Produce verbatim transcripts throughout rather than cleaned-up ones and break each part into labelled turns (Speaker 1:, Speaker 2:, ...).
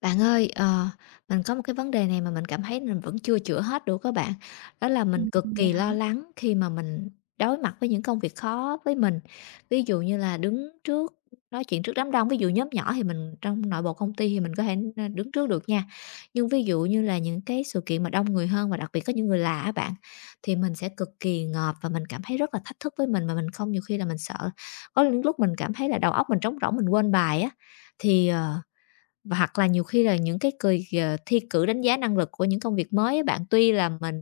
Speaker 1: Bạn ơi, ờ, mình có một cái vấn đề này mà mình cảm thấy mình vẫn chưa chữa hết được các bạn. Đó là mình
Speaker 2: Ừm,
Speaker 1: cực
Speaker 2: vậy
Speaker 1: kỳ
Speaker 2: hả?
Speaker 1: lo lắng khi mà mình đối mặt với những công việc khó với mình. Ví dụ như là đứng trước nói chuyện trước đám đông, ví dụ nhóm nhỏ thì mình trong nội bộ công ty thì mình có thể n- đứng trước được nha. Nhưng ví dụ như là những cái sự kiện mà đông người hơn và đặc biệt có những người lạ á bạn thì mình sẽ cực kỳ ngợp và mình cảm thấy rất là thách thức với mình mà mình không nhiều khi là mình sợ. Có những lúc mình cảm thấy là đầu óc mình trống rỗng mình quên bài á thì ờ, và hoặc là nhiều khi là những cái cùi, ờ, thi cử đánh giá năng lực của những công việc mới á bạn, tuy là mình,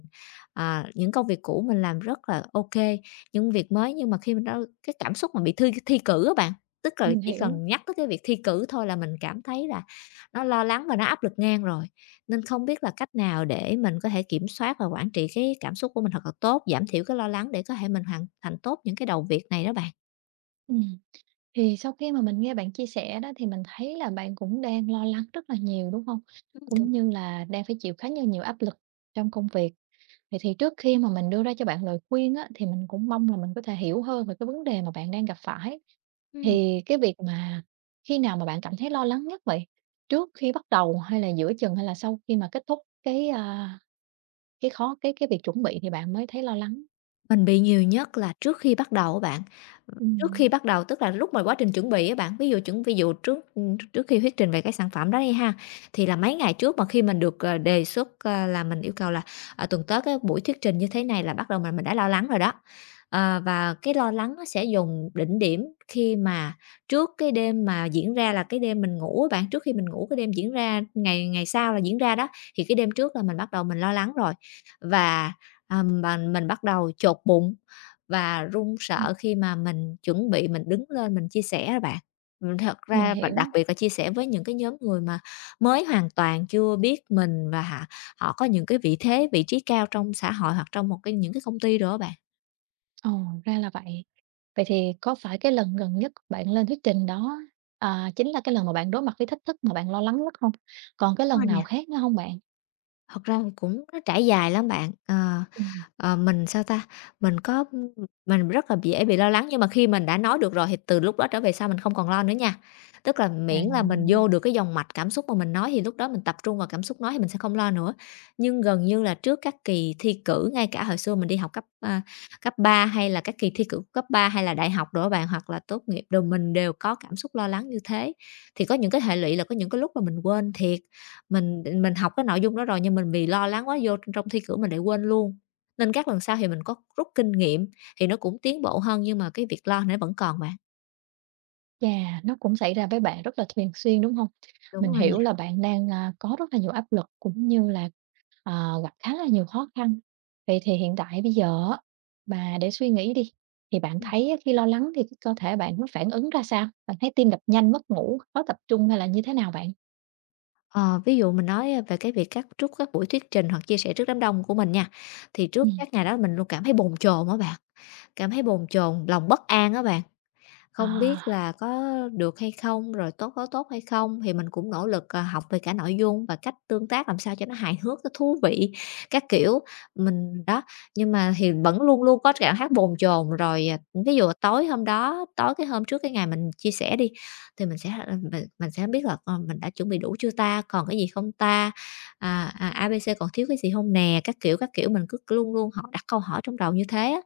Speaker 1: à, những công việc cũ mình làm rất là ok kê, những việc mới nhưng mà khi mình đã cái cảm xúc mà bị thi thi cử á bạn, tức là
Speaker 2: Mình
Speaker 1: chỉ
Speaker 2: hiểu.
Speaker 1: cần nhắc tới cái việc thi cử thôi là mình cảm thấy là nó lo lắng và nó áp lực ngang rồi. Nên không biết là cách nào để mình có thể kiểm soát và quản trị cái cảm xúc của mình thật là tốt, giảm thiểu cái lo lắng để có thể mình hoàn thành tốt những cái đầu việc này đó bạn.
Speaker 2: Ừm, thì sau khi mà mình nghe bạn chia sẻ đó thì mình thấy là bạn cũng đang lo lắng rất là nhiều, đúng hông?
Speaker 1: Ừm, đúng,
Speaker 2: Cũng như là đang phải chịu khá là nhiều áp lực trong công việc. Vậy thì trước khi mà mình đưa ra cho bạn lời khuyên á, thì mình cũng mong là mình có thể hiểu hơn về cái vấn đề mà bạn đang gặp phải.
Speaker 1: ừm.
Speaker 2: Thì cái việc mà khi nào mà bạn cảm thấy lo lắng nhất vậy? Trước khi bắt đầu hay là giữa chừng hay là sau khi mà kết thúc cái, à, cái khó cái cái việc chuẩn bị thì bạn mới thấy lo lắng?
Speaker 1: Mình bị nhiều nhất là trước khi bắt đầu á bạn. Trước khi
Speaker 2: Ừm,
Speaker 1: bắt đầu, tức là lúc mà quá trình chuẩn bị á bạn, ví dụ chuẩn ví dụ trước, ừ, trước khi thuyết trình về cái sản phẩm đó đi ha, thì là mấy ngày trước mà khi mình được, ờ, đề xuất, ờ, là mình yêu cầu là, ờ, tuần tới cái buổi thuyết trình như thế này là bắt đầu mình mình đã lo lắng rồi đó. Ờ, và cái lo lắng nó sẽ dùng đỉnh điểm khi mà trước cái đêm mà diễn ra là cái đêm mình ngủ á bạn, trước khi mình ngủ cái đêm diễn ra ngày ngày sau là diễn ra đó, thì cái đêm trước là mình bắt đầu mình lo lắng rồi. Và, ờm, mà mình bắt đầu chột bụng, và run
Speaker 2: ừm,
Speaker 1: sợ khi mà mình chuẩn bị mình đứng lên mình chia sẻ đó bạn. Ừm, thật
Speaker 2: mình
Speaker 1: ra và
Speaker 2: hiểu.
Speaker 1: đặc biệt là chia sẻ với những cái nhóm người mà mới hoàn toàn chưa biết mình và họ họ có những cái vị thế, vị trí cao trong xã hội hoặc trong một cái những cái công ty đó bạn.
Speaker 2: Ồ, ra là vậy. Vậy thì có phải cái lần gần nhất bạn lên thuyết trình đó, à, chính là cái lần mà bạn đối mặt với thách thức mà bạn lo lắng nhất không? Còn cái
Speaker 1: Đúng
Speaker 2: lần
Speaker 1: rồi nè.
Speaker 2: nào khác nữa không bạn?
Speaker 1: Thật ra thì cũng nó trải dài lắm bạn. Ờ,
Speaker 2: Ừm,
Speaker 1: ờ, mình, sao ta, mình có mình rất là dễ bị lo lắng, nhưng mà khi mình đã nói được rồi thì từ lúc đó trở về sau mình không còn lo nữa nha. Tức là miễn là mình
Speaker 2: à,
Speaker 1: vô được cái dòng mạch cảm xúc mà mình nói thì lúc đó mình tập trung vào cảm xúc nói thì mình sẽ không lo nữa. Nhưng gần như là trước các kỳ thi cử, ngay cả hồi xưa mình đi học cấp, a, cấp ba hay là các kỳ thi cử cấp ba hay là đại học đồ bạn, hoặc là tốt nghiệp đều mình đều có cảm xúc lo lắng như thế. Thì có những cái hệ lụy là có những cái lúc mà mình quên thiệt. Mình mình học cái nội dung đó rồi nhưng mình vì lo lắng quá vô trong thi cử mình lại quên luôn. Nên các lần sau thì mình có rút kinh nghiệm thì nó cũng tiến bộ hơn nhưng mà cái việc lo nó vẫn còn bạn.
Speaker 2: chà, nó cũng xảy ra với bạn rất là thường xuyên, đúng không? Mình
Speaker 1: Đúng rồi
Speaker 2: hiểu
Speaker 1: nè.
Speaker 2: là bạn đang, a, có rất là nhiều áp lực cũng như là, ờ, gặp khá là nhiều khó khăn. Vậy thì hiện tại bây giờ á, mà để suy nghĩ đi, thì bạn
Speaker 1: Ừm.
Speaker 2: thấy á khi lo lắng thì cái cơ thể bạn nó phản ứng ra sao? Bạn thấy tim đập nhanh, mất ngủ, khó tập trung hay là như thế nào bạn?
Speaker 1: Ờ, ví dụ mình nói, về cái việc các trước các buổi thuyết trình hoặc chia sẻ trước đám đông của mình nha, thì trước
Speaker 2: Ừm,
Speaker 1: các ngày đó mình luôn cảm thấy bồn chồn á bạn, cảm thấy bồn chồn, lòng bất an á bạn. Không biết
Speaker 2: à.
Speaker 1: là có được hay không, rồi tốt có tốt hay không thì mình cũng nỗ lực, ờ, học về cả nội dung và cách tương tác làm sao cho nó hài hước, nó thú vị các kiểu. Mình đó, nhưng mà thì vẫn luôn luôn có cảm giác bồn chồn, rồi, à, ví dụ tối hôm đó tối cái hôm trước cái ngày mình chia sẻ đi, thì mình sẽ, ờ, mình mình sẽ biết là, ờ, mình đã chuẩn bị đủ chưa ta, còn cái gì không ta, à, à, a bê xê còn thiếu cái gì hông nè, các kiểu, các kiểu, mình cứ luôn luôn họ đặt câu hỏi trong đầu như thế á.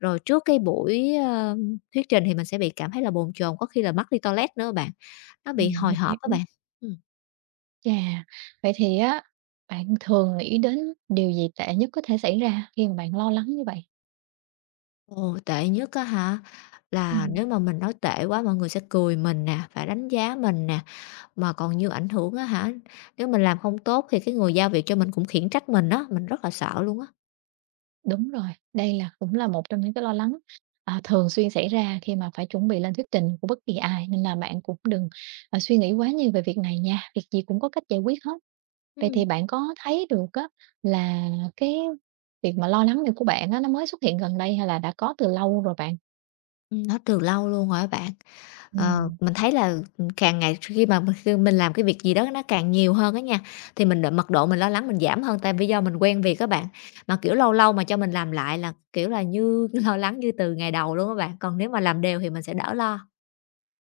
Speaker 1: Rồi trước cái buổi, ờ, thuyết trình thì mình sẽ bị cảm thấy là bồn chồn, có khi là mất đi toilet nữa bạn, nó bị
Speaker 2: Ừm,
Speaker 1: hồi
Speaker 2: mình
Speaker 1: hộp á
Speaker 2: hiểu.
Speaker 1: bạn. Ừm.
Speaker 2: Chà, vậy thì á, bạn thường nghĩ đến điều gì tệ nhất có thể xảy ra khi mà bạn lo lắng như vậy?
Speaker 1: Ồ, tệ nhất á hả? Là
Speaker 2: Ừm,
Speaker 1: nếu mà mình nói tệ quá mọi người sẽ cười mình nè, phải đánh giá mình nè, mà còn như ảnh hưởng á hả? Nếu mình làm không tốt thì cái người giao việc cho mình cũng khiển trách mình đó, mình rất là sợ luôn á.
Speaker 2: đúng rồi, đây là cũng là một trong những cái lo lắng, à, thường xuyên xảy ra khi mà phải chuẩn bị lên thuyết trình của bất kỳ ai, nên là bạn cũng đừng, à, suy nghĩ quá nhiều về việc này nha, việc gì cũng có cách giải quyết hết. Vậy thì
Speaker 1: Ừm.
Speaker 2: bạn có thấy được á là cái việc mà lo lắng này của bạn á, nó mới xuất hiện gần đây hay là đã có từ lâu rồi bạn?
Speaker 1: Ừm, nó từ lâu luôn rồi á bạn. Ờ,
Speaker 2: Ừm.
Speaker 1: mình thấy là, càng ngày khi mà mình khi mình làm cái việc gì đó nó càng nhiều hơn á nha, thì mình đ mật độ mình lo lắng mình giảm hơn, tại vì do mình quen việc các bạn. Mà, kiểu, lâu lâu mà cho mình làm lại là, kiểu là, như lo lắng như từ ngày đầu luôn các bạn, còn nếu mà làm đều thì mình sẽ đỡ lo.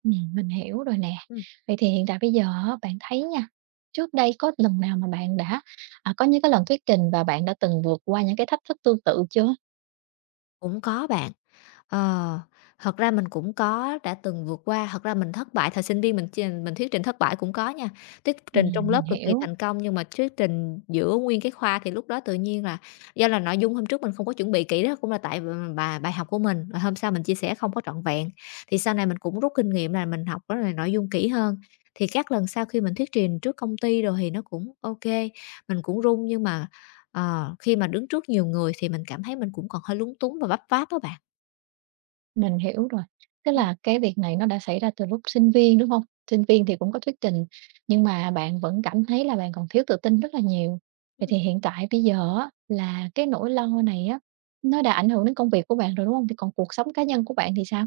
Speaker 2: Ừm, mình hiểu rồi nè.
Speaker 1: Ừm,
Speaker 2: Vậy thì hiện tại bây giờ á, bạn thấy nha, trước đây có lần nào mà bạn đã, à, có những cái lần thuyết trình và bạn đã từng vượt qua những cái thách thức tương tự chưa?
Speaker 1: cũng có bạn. Ờ, thật ra mình cũng có đã từng vượt qua, thật ra mình thất bại, thời sinh viên mình ch mình thuyết trình thất bại cũng có nha, thuyết trình trong
Speaker 2: Ừm, mình
Speaker 1: lớp cực kỳ
Speaker 2: hiểu,
Speaker 1: thành công nhưng mà thuyết trình giữa nguyên cái khoa thì lúc đó tự nhiên là do là nội dung hôm trước mình không có chuẩn bị kỹ đó cũng là tại bài bài học của mình, rồi hôm sau mình chia sẻ không có trọn vẹn. Thì sau này mình cũng rút kinh nghiệm là mình học đó là nội dung kỹ hơn, thì các lần sau khi mình thuyết trình trước công ty rồi thì nó cũng ok mình cũng run nhưng mà, ờ, khi mà đứng trước nhiều người thì mình cảm thấy mình cũng còn hơi lúng túng và vấp váp đó bạn.
Speaker 2: mình hiểu rồi. Tức là cái việc này nó đã xảy ra từ lúc sinh viên, đúng không? Sinh viên thì cũng có thuyết trình, nhưng mà bạn vẫn cảm thấy là bạn còn thiếu tự tin rất là nhiều. Vậy
Speaker 1: Ừm,
Speaker 2: thì hiện tại bây giờ á, là cái nỗi lo này á, nó đã ảnh hưởng đến công việc của bạn rồi, đúng không? Thì còn cuộc sống cá nhân của bạn thì sao?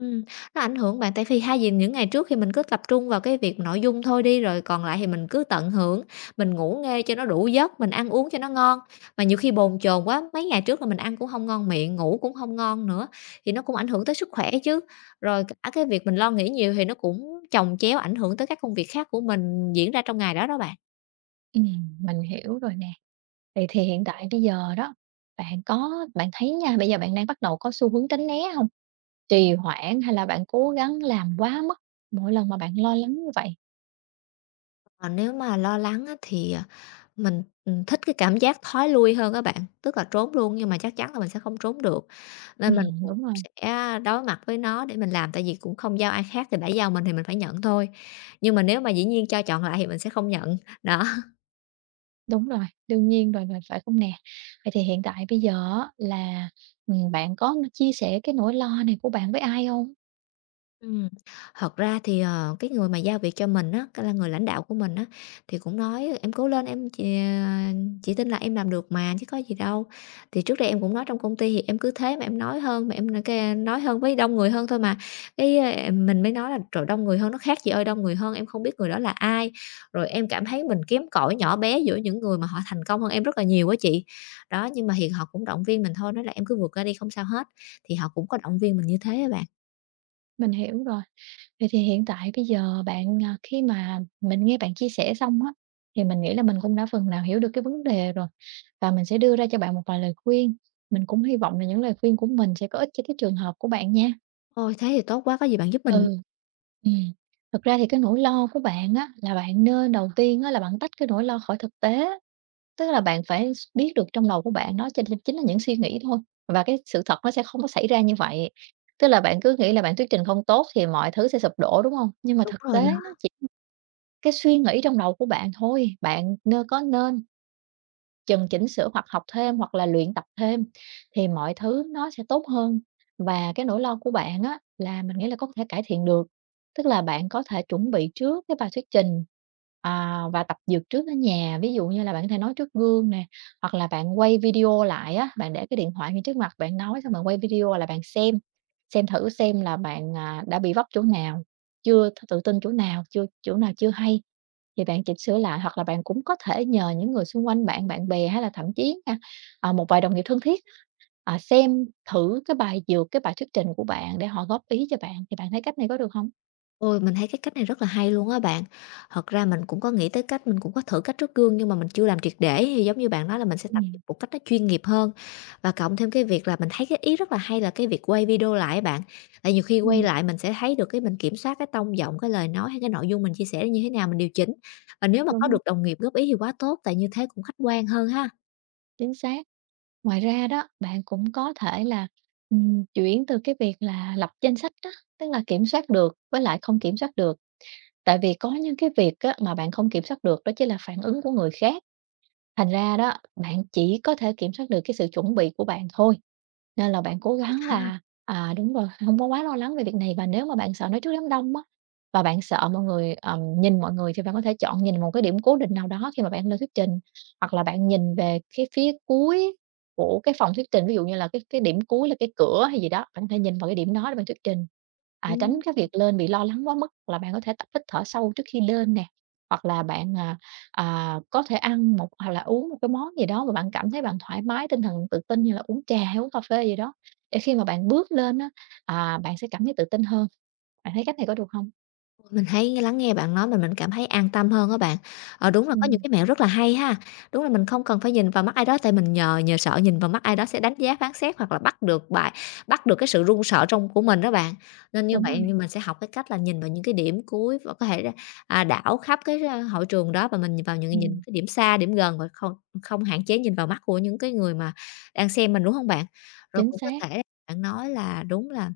Speaker 1: ừm, nó ảnh hưởng bạn, tại vì hai vì những ngày trước thì mình cứ tập trung vào cái việc nội dung thôi đi, rồi còn lại thì mình cứ tận hưởng, mình ngủ nghe cho nó đủ giấc, mình ăn uống cho nó ngon. Mà nhiều khi bồn chồn quá, mấy ngày trước là mình ăn cũng không ngon miệng, ngủ cũng không ngon nữa, thì nó cũng ảnh hưởng tới sức khỏe chứ. Rồi cả cái việc mình lo nghĩ nhiều thì nó cũng chồng chéo ảnh hưởng tới các công việc khác của mình diễn ra trong ngày đó đó bạn.
Speaker 2: Ừm, mình hiểu rồi nè. Vậy thì hiện tại bây giờ đó, bạn có bạn thấy nha, bây giờ bạn đang bắt đầu có xu hướng tránh né hông? Trì hoãn hay là bạn cố gắng làm quá mức mỗi lần mà bạn lo lắng như vậy?
Speaker 1: Ờ, nếu mà lo lắng á thì, à, mình, ừm, thích cái cảm giác thói lui hơn các bạn, tức là trốn luôn nhưng mà chắc chắn là mình sẽ không trốn được, nên mình
Speaker 2: Ừm,
Speaker 1: cũng
Speaker 2: đúng rồi,
Speaker 1: sẽ đối mặt với nó để mình làm, tại vì cũng không giao ai khác thì đã giao mình thì mình phải nhận thôi. Nhưng mà nếu mà dĩ nhiên cho chọn lại thì mình sẽ không nhận, đó.
Speaker 2: đúng rồi, đương nhiên rồi, rồi, phải không nè? Vậy thì hiện tại bây giờ á là, ừm, bạn có chia sẻ cái nỗi lo này của bạn với ai hông?
Speaker 1: Ừm, thật ra thì, ờ, cái người mà giao việc cho mình á, cái là người lãnh đạo của mình á, thì cũng nói "Em cố lên em, chị, à, chị tin là em làm được mà chứ có gì đâu." Thì trước đây em cũng nói trong công ty thì em cứ thế mà em nói hơn, mà em n cái nói hơn với đông người hơn thôi mà, cái, à, mình mới nói là "Trời, đông người hơn nó khác gì ơi, đông người hơn em không biết người đó là ai." Rồi em cảm thấy mình kém cỏi, nhỏ bé giữa những người mà họ thành công hơn em rất là nhiều á chị. Đó, nhưng mà thì họ cũng động viên mình thôi, nói là "Em cứ vượt ra đi không sao hết." Thì họ cũng có động viên mình như thế á bạn.
Speaker 2: Mình hiểu rồi. Vậy thì hiện tại bây giờ bạn, à, khi mà mình nghe bạn chia sẻ xong á, thì mình nghĩ là mình cũng đã phần nào hiểu được cái vấn đề rồi, và mình sẽ đưa ra cho bạn một vài lời khuyên. Mình cũng hy vọng là những lời khuyên của mình sẽ có ích cho cái trường hợp của bạn nha.
Speaker 1: Ôi, thế thì tốt quá, có gì bạn giúp mình
Speaker 2: Ừ, ừm, thực ra thì cái nỗi lo của bạn á, là bạn nên đầu tiên á, là bạn tách cái nỗi lo khỏi thực tế, tức là bạn phải s biết được trong đầu của bạn nó chình chính là những suy nghĩ thôi, và cái sự thật nó sẽ không có xảy ra như vậy. Tức là bạn cứ nghĩ là bạn thuyết trình không tốt thì mọi thứ sẽ sụp đổ, đúng không? Nhưng mà
Speaker 1: đúng
Speaker 2: thực
Speaker 1: rồi
Speaker 2: tế
Speaker 1: đó.
Speaker 2: nó chỉ cái suy nghĩ trong đầu của bạn thôi, bạn nên có nên chừng chỉnh sửa hoặc học thêm hoặc là luyện tập thêm thì mọi thứ nó sẽ tốt hơn. Và cái nỗi lo của bạn á là mình nghĩ là có thể cải thiện được, tức là bạn có thể chuẩn bị trước cái bài thuyết trình, à, và tập dượt trước ở nhà. Ví dụ như là bạn có thể nói trước gương nè, hoặc là bạn quay video lại á, bạn để cái điện thoại ngay trước mặt, bạn nói xong bạn quay video là bạn xem, xem thử xem là bạn, à, đã bị vấp chỗ nào, chưa tự tin chỗ nào, chưa chỗ nào chưa hay. Thì bạn chỉnh sửa lại hoặc là bạn cũng có thể nhờ những người xung quanh bạn, bạn bè hay là thậm chí nha, à, một vài đồng nghiệp thân thiết, à, xem thử cái bài dược, cái bài thuyết trình của bạn để họ góp ý cho bạn, thì bạn thấy cách này có được không?
Speaker 1: Ôi, mình thấy cái cách này rất là hay luôn á bạn. Thật ra mình cũng có nghĩ tới cách mình cũng có thử cách trước gương nhưng mà mình chưa làm triệt để, thì giống như bạn nói là mình sẽ tập
Speaker 2: Ừm.
Speaker 1: một cách nó chuyên nghiệp hơn. Và cộng thêm cái việc là mình thấy cái ý rất là hay là cái việc quay video lại á bạn. Tại nhiều khi quay
Speaker 2: Ừm,
Speaker 1: lại mình sẽ thấy được cái mình kiểm soát cái tông giọng, cái lời nói hay cái nội dung mình chia sẻ như thế nào, mình điều chỉnh. Và nếu mà có
Speaker 2: đúng rồi,
Speaker 1: được đồng nghiệp góp ý thì quá tốt, tại như thế cũng khách quan hơn ha.
Speaker 2: chính xác. Ngoài ra đó, bạn cũng có thể là, ừm, chuyển từ cái việc là lập danh sách đó, tức là kiểm soát được với lại không kiểm soát được. Tại vì có những cái việc á, mà bạn không kiểm soát được đó chính là phản ứng của người khác. Thành ra đó, bạn chỉ có thể kiểm soát được cái sự chuẩn bị của bạn thôi. Nên là bạn cố gắng
Speaker 1: Ha,
Speaker 2: là, à, đúng rồi, không có quá lo lắng về việc này và nếu mà bạn sợ nói trước đám đông á, và bạn sợ mọi người, ờm, nhìn mọi người thì bạn có thể chọn nhìn một cái điểm cố định nào đó khi mà bạn lên thuyết trình, hoặc là bạn nhìn về cái phía cuối của cái phòng thuyết trình, ví dụ như là cái cái điểm cuối là cái cửa hay gì đó, bạn có thể nhìn vào cái điểm đó để bạn thuyết trình. À, tránh
Speaker 1: ừm.
Speaker 2: cái việc lên bị lo lắng quá mức, hoặc là bạn có thể tập hít thở sâu trước khi lên nè, hoặc là bạn, à, à, có thể ăn một hoặc là uống một cái món gì đó mà bạn cảm thấy bạn thoải mái, tinh thần tự tin như là uống trà hay uống cà phê gì đó, để khi mà bạn bước lên á, à, bạn sẽ cảm thấy tự tin hơn. Bạn thấy cách này có được không?
Speaker 1: Mình thấy lắng nghe bạn nói mình mình cảm thấy an tâm hơn á bạn. Ờ, đúng là có những
Speaker 2: Ừm,
Speaker 1: cái mẹo rất là hay ha. Đúng là mình không cần phải nhìn vào mắt ai đó tại mình nhờ nhờ sợ nhìn vào mắt ai đó sẽ đánh giá phán xét hoặc là bắt được bài bắt được cái sự run sợ trong của mình đó bạn. Nên như
Speaker 2: đúng rồi,
Speaker 1: vậy nhưng mình sẽ học cái cách là nhìn vào những cái điểm cuối và có thể là, à, đảo khắp cái, a, hội trường đó và mình vào những nhìn
Speaker 2: ừm,
Speaker 1: cái điểm xa, điểm gần và không không hạn chế nhìn vào mắt của những cái người mà đang xem mình, đúng không bạn? Rồi
Speaker 2: chính
Speaker 1: cũng có
Speaker 2: xác,
Speaker 1: thể bạn nói là đúng là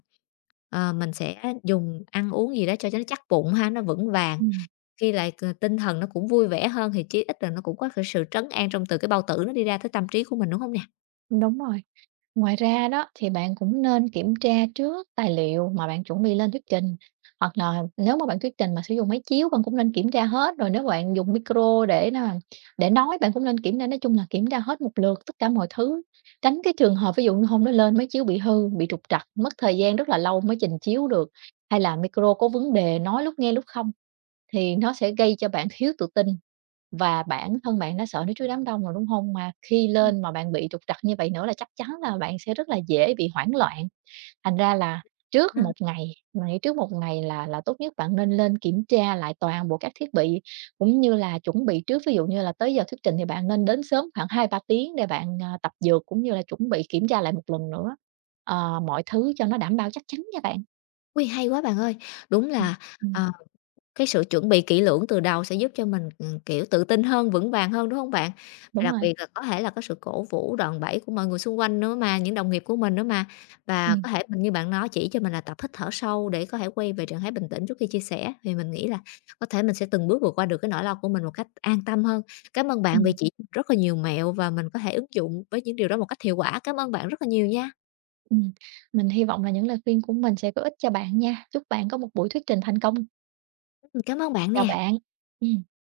Speaker 1: Ờ, mình sẽ dùng ăn uống gì đó cho cho nó chắc bụng ha, nó vững vàng,
Speaker 2: ừm,
Speaker 1: khi lại c tinh thần nó cũng vui vẻ hơn thì chí ít là nó cũng có cái sự trấn an trong từ cái bao tử nó đi ra tới tâm trí của mình, đúng không nè?
Speaker 2: đúng rồi. Ngoài ra đó thì bạn cũng nên kiểm tra trước tài liệu mà bạn chuẩn bị lên thuyết trình hoặc là nếu mà bạn thuyết trình mà sử dụng máy chiếu bạn cũng nên kiểm tra hết, rồi nếu bạn dùng micro để là để nói bạn cũng nên kiểm tra, nói chung là kiểm tra hết một lượt tất cả mọi thứ, tránh cái trường hợp ví dụ như hôm đó lên máy chiếu bị hư, bị trục trặc mất thời gian rất là lâu mới trình chiếu được, hay là micro có vấn đề nói lúc nghe lúc không thì nó sẽ gây cho bạn thiếu tự tin, và bản thân bạn đã sợ nước suối đám đông rồi, đúng không? Mà khi lên mà bạn bị trục trặc như vậy nữa là chắc chắn là bạn sẽ rất là dễ bị hoảng loạn. Thành ra là trước
Speaker 1: Ừm.
Speaker 2: một ngày, mình nghĩ trước một ngày là là tốt nhất bạn nên lên kiểm tra lại toàn bộ các thiết bị, cũng như là chuẩn bị trước. Ví dụ như là tới giờ thuyết trình thì bạn nên đến sớm khoảng hai ba tiếng để bạn, à, tập dượt, cũng như là chuẩn bị kiểm tra lại một lần nữa, ờ, mọi thứ cho nó đảm bảo chắc chắn nha bạn.
Speaker 1: Ôi, hay quá bạn ơi! Đúng
Speaker 2: Ừm,
Speaker 1: là,
Speaker 2: ừm,
Speaker 1: ờ cái sự chuẩn bị kỹ lưỡng từ đầu sẽ giúp cho mình, ừm, kiểu, tự tin hơn, vững vàng hơn, đúng không bạn? Và
Speaker 2: đúng
Speaker 1: đặc
Speaker 2: rồi.
Speaker 1: biệt là có thể là có sự cổ vũ, đòn bẩy của mọi người xung quanh nữa mà, những đồng nghiệp của mình nữa mà. Và
Speaker 2: Ừm,
Speaker 1: có thể mình như bạn nói chỉ cho mình là tập hít thở sâu để có thể quay về trạng thái bình tĩnh trước khi chia sẻ, thì mình nghĩ là có thể mình sẽ từng bước vượt qua được cái nỗi lo của mình một cách an tâm hơn. Cảm ơn bạn vì
Speaker 2: ừm.
Speaker 1: chỉ rất là nhiều mẹo và mình có thể ứng dụng với những điều đó một cách hiệu quả. Cảm ơn bạn rất là nhiều nha.
Speaker 2: Ừm, mình hy vọng là những lời khuyên của mình sẽ có ích cho bạn nha. Chúc bạn có một buổi thuyết trình thành công.
Speaker 1: Ừm, cảm ơn bạn
Speaker 2: Chào
Speaker 1: nè.
Speaker 2: bạn. Ừm.